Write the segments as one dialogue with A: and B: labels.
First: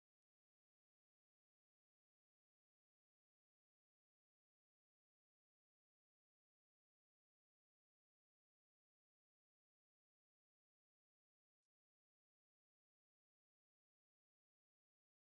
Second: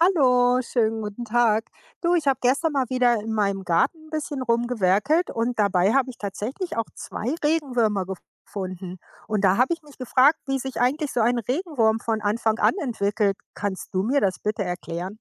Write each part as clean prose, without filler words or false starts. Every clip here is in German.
A: Hallo, schönen guten Tag. Du, ich habe gestern mal wieder in meinem Garten ein bisschen rumgewerkelt und dabei habe ich tatsächlich auch zwei Regenwürmer gefunden. Und da habe ich mich gefragt, wie sich eigentlich so ein Regenwurm von Anfang an entwickelt. Kannst du mir das bitte erklären?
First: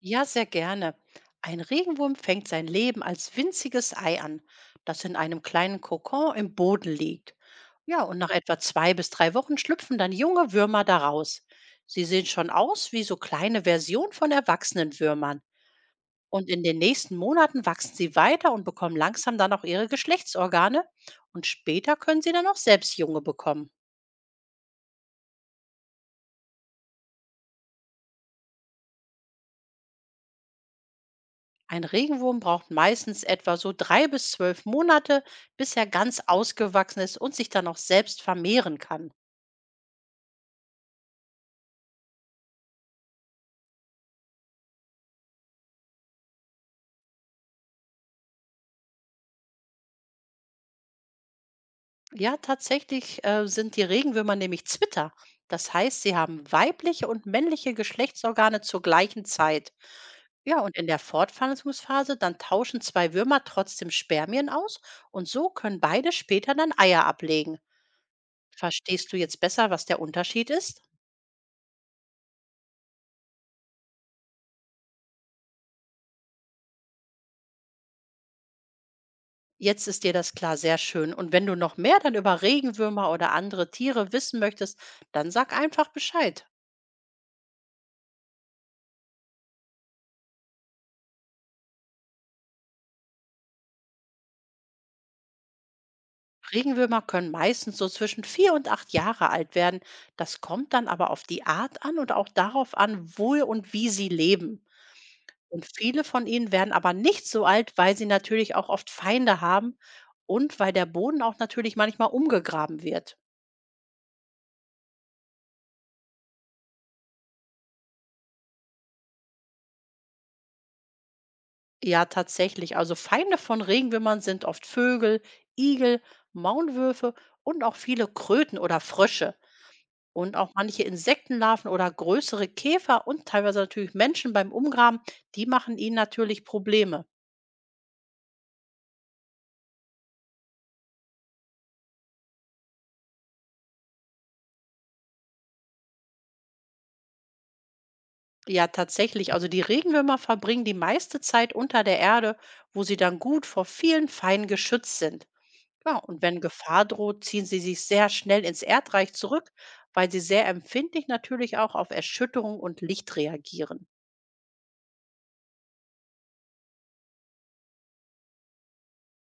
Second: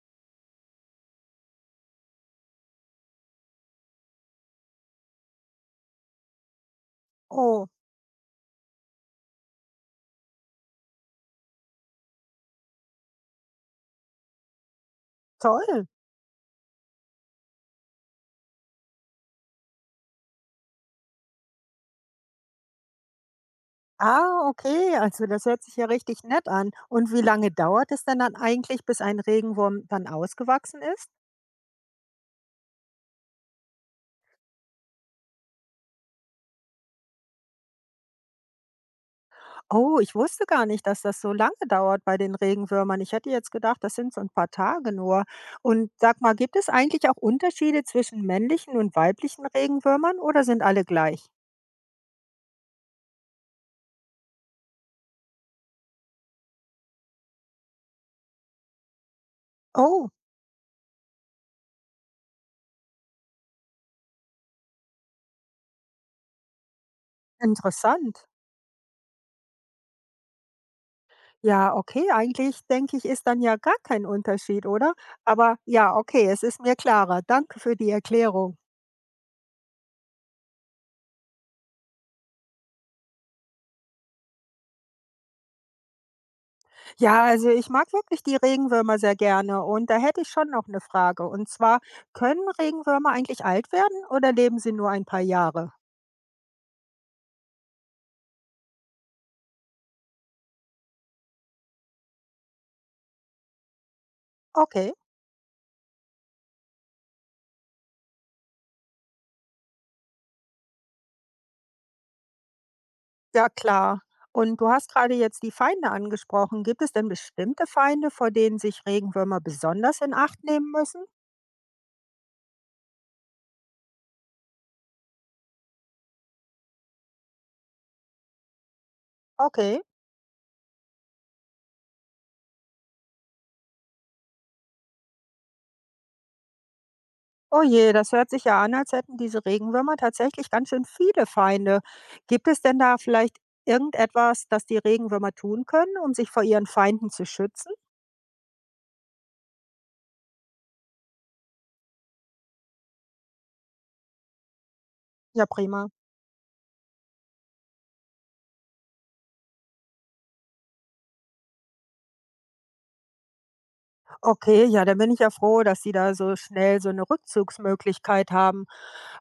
B: Ja, sehr gerne. Ein Regenwurm fängt sein Leben als winziges Ei an, das in einem kleinen Kokon im Boden liegt.
A: Oh,
B: Ja, und nach etwa 2 bis 3 Wochen schlüpfen dann junge Würmer daraus. Sie sehen schon aus wie so kleine Versionen von erwachsenen Würmern.
A: toll.
B: Und in den nächsten Monaten wachsen sie weiter und bekommen langsam dann auch ihre Geschlechtsorgane. Und später können sie dann auch selbst Junge bekommen.
A: Ah, okay, also das hört sich ja richtig nett an. Und wie lange dauert es denn dann eigentlich, bis ein Regenwurm dann ausgewachsen ist?
B: Ein Regenwurm braucht meistens etwa so 3 bis 12 Monate, bis er ganz ausgewachsen ist und sich dann auch selbst vermehren kann.
A: Oh, ich wusste gar nicht, dass das so lange dauert bei den Regenwürmern. Ich hätte jetzt gedacht, das sind so ein paar Tage nur. Und sag mal, gibt es eigentlich auch Unterschiede zwischen männlichen und weiblichen Regenwürmern oder sind alle gleich?
B: Ja, tatsächlich sind die Regenwürmer nämlich Zwitter. Das heißt, sie haben weibliche und männliche Geschlechtsorgane zur gleichen Zeit.
A: Oh,
B: Ja, und in der Fortpflanzungsphase dann tauschen zwei Würmer trotzdem Spermien aus und so können beide später dann Eier ablegen.
A: interessant.
B: Verstehst du jetzt besser, was der Unterschied ist?
A: Ja, okay, eigentlich denke ich, ist dann ja gar kein Unterschied, oder? Aber ja, okay, es ist mir klarer. Danke für die Erklärung.
B: Jetzt ist dir das klar, sehr schön. Und wenn du noch mehr dann über Regenwürmer oder andere Tiere wissen möchtest, dann sag einfach Bescheid.
A: Ja, also ich mag wirklich die Regenwürmer sehr gerne und da hätte ich schon noch eine Frage. Und zwar, können Regenwürmer eigentlich alt werden oder leben sie nur ein paar Jahre?
B: Regenwürmer können meistens so zwischen 4 und 8 Jahre alt werden. Das kommt dann aber auf die Art an und auch darauf an, wo und wie sie leben.
A: Okay,
B: Und viele von ihnen werden aber nicht so alt, weil sie natürlich auch oft Feinde haben und weil der Boden auch natürlich manchmal umgegraben wird.
A: ja klar. Und du hast gerade jetzt die Feinde angesprochen. Gibt es denn bestimmte Feinde, vor denen sich Regenwürmer besonders in Acht nehmen müssen?
B: Ja, tatsächlich. Also Feinde von Regenwürmern sind oft Vögel, Igel, Maulwürfe und auch viele Kröten oder Frösche.
A: Okay.
B: Und auch manche Insektenlarven oder größere Käfer und teilweise natürlich Menschen beim Umgraben, die machen ihnen natürlich Probleme.
A: Oh je, das hört sich ja an, als hätten diese Regenwürmer tatsächlich ganz schön viele Feinde. Gibt es denn da vielleicht irgendetwas, das die Regenwürmer tun können, um sich vor ihren Feinden zu schützen?
B: Ja, tatsächlich. Also die Regenwürmer verbringen die meiste Zeit unter der Erde, wo sie dann gut vor vielen Feinden geschützt sind.
A: Ja, prima.
B: Ja, und wenn Gefahr droht, ziehen sie sich sehr schnell ins Erdreich zurück, weil sie sehr empfindlich natürlich auch auf Erschütterung und Licht reagieren.
A: Okay, ja, dann bin ich ja froh, dass Sie da so schnell so eine Rückzugsmöglichkeit haben.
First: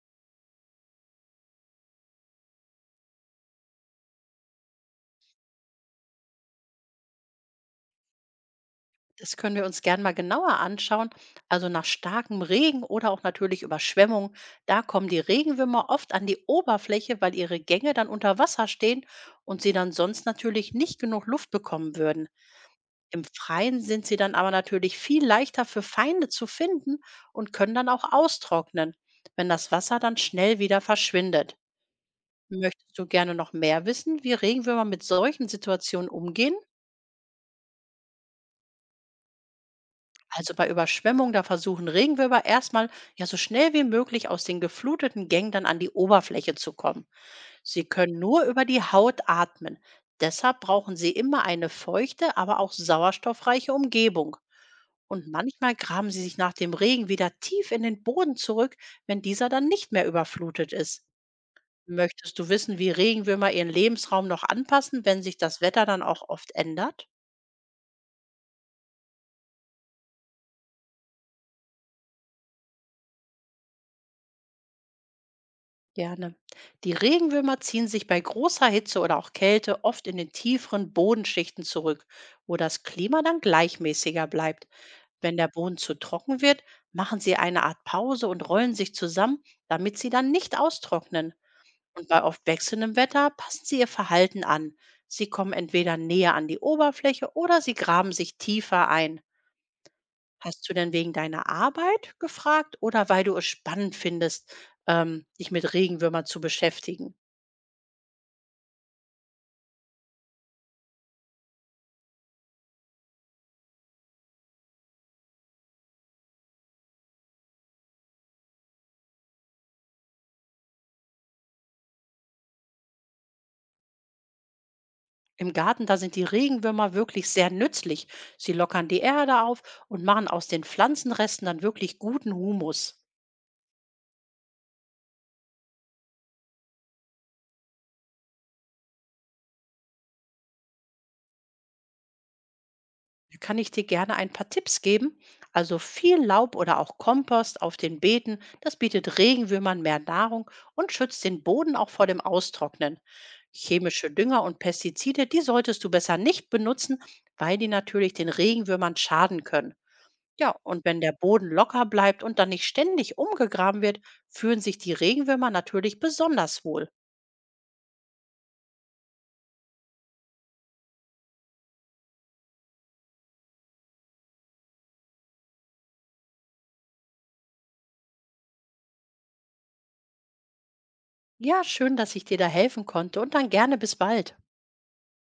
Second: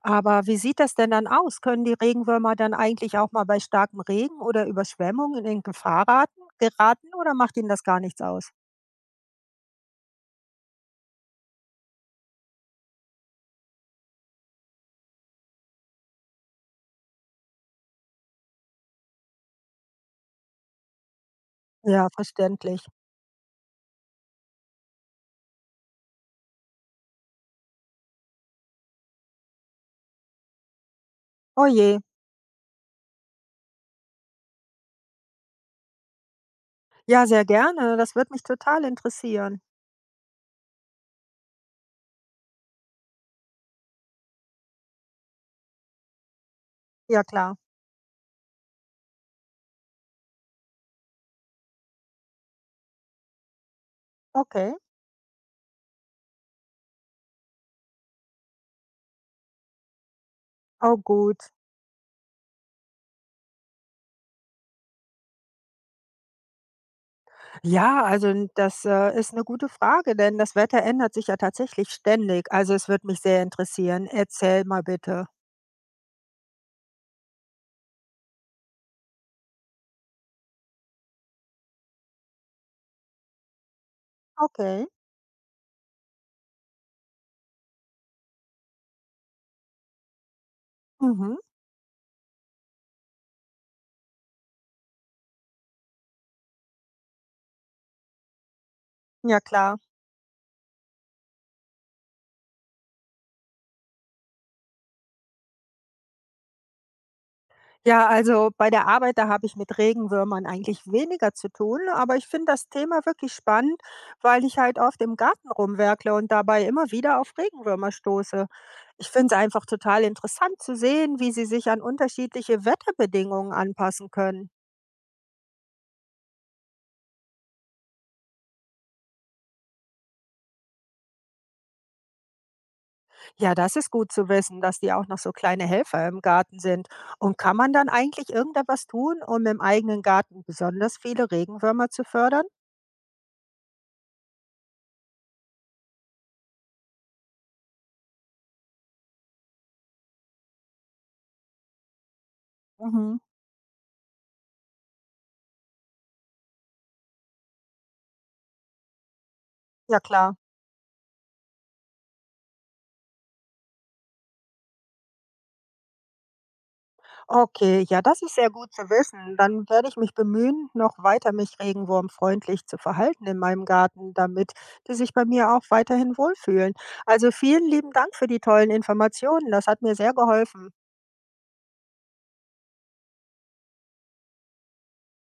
A: Aber wie sieht das denn dann aus? Können die Regenwürmer dann eigentlich auch mal bei starkem Regen oder Überschwemmungen in Gefahr raten geraten oder macht Ihnen das gar nichts aus?
B: Das können wir uns gern mal genauer anschauen. Also nach starkem Regen oder auch natürlich Überschwemmung, da kommen die Regenwürmer oft an die Oberfläche, weil ihre Gänge dann unter Wasser stehen und sie dann sonst natürlich nicht genug Luft bekommen
A: Ja,
B: würden.
A: verständlich.
B: Im Freien sind sie dann aber natürlich viel leichter für Feinde zu finden und können dann auch austrocknen, wenn das Wasser dann schnell wieder verschwindet.
A: Oh je.
B: Möchtest du gerne noch mehr wissen, wie Regenwürmer mit solchen Situationen umgehen?
A: Ja, sehr gerne. Das wird mich total interessieren.
B: Also bei Überschwemmung, da versuchen Regenwürmer erstmal ja so schnell wie möglich aus den gefluteten Gängen dann an die Oberfläche zu kommen.
A: Ja klar.
B: Sie können nur über die Haut atmen. Deshalb brauchen sie immer eine feuchte, aber auch sauerstoffreiche Umgebung.
A: Okay.
B: Und manchmal graben sie sich nach dem Regen wieder tief in den Boden zurück, wenn dieser dann nicht mehr überflutet
A: Oh
B: ist.
A: gut.
B: Möchtest du wissen, wie Regenwürmer ihren Lebensraum noch anpassen, wenn sich das Wetter dann auch oft ändert?
A: Ja, also n das, ist eine gute Frage, denn das Wetter ändert sich ja tatsächlich ständig. Also, es wird mich sehr interessieren. Erzähl mal bitte.
B: Gerne. Die Regenwürmer ziehen sich bei großer Hitze oder auch Kälte oft in den tieferen Bodenschichten zurück, wo das Klima dann gleichmäßiger bleibt.
A: Okay.
B: Wenn der Boden zu trocken wird, machen sie eine Art Pause und rollen sich zusammen, damit sie dann nicht austrocknen.
A: Mhm.
B: Und bei oft wechselndem Wetter passen sie ihr Verhalten an. Sie kommen entweder näher an die Oberfläche oder sie graben sich tiefer ein.
A: Ja klar.
B: Hast du denn wegen deiner Arbeit gefragt oder weil du es spannend findest, dich mit Regenwürmern zu beschäftigen?
A: Ja, also bei der Arbeit, da habe ich mit Regenwürmern eigentlich weniger zu tun, aber ich finde das Thema wirklich spannend, weil ich halt oft im Garten rumwerkle und dabei immer wieder auf Regenwürmer stoße. Ich finde es einfach total interessant zu sehen, wie sie sich an unterschiedliche Wetterbedingungen anpassen können.
B: Im Garten, da sind die Regenwürmer wirklich sehr nützlich. Sie lockern die Erde auf und machen aus den Pflanzenresten dann wirklich guten Humus.
A: Ja, das ist gut zu wissen, dass die auch noch so kleine Helfer im Garten sind. Und kann man dann eigentlich irgendetwas tun, um im eigenen Garten besonders viele Regenwürmer zu fördern?
B: Da kann ich dir gerne ein paar Tipps geben. Also viel Laub oder auch Kompost auf den Beeten, das bietet Regenwürmern mehr Nahrung und schützt den Boden auch vor dem Austrocknen.
A: Mhm.
B: Chemische Dünger und Pestizide, die solltest du besser nicht benutzen, weil die natürlich den Regenwürmern schaden können.
A: Ja klar.
B: Ja, und wenn der Boden locker bleibt und dann nicht ständig umgegraben wird, fühlen sich die Regenwürmer natürlich besonders wohl.
A: Okay, ja, das ist sehr gut zu wissen. Dann werde ich mich bemühen, noch weiter mich regenwurmfreundlich zu verhalten in meinem Garten, damit die sich bei mir auch weiterhin wohlfühlen. Also vielen lieben Dank für die tollen Informationen. Das hat mir sehr geholfen.
B: Ja, schön, dass ich dir da helfen konnte und dann gerne bis bald.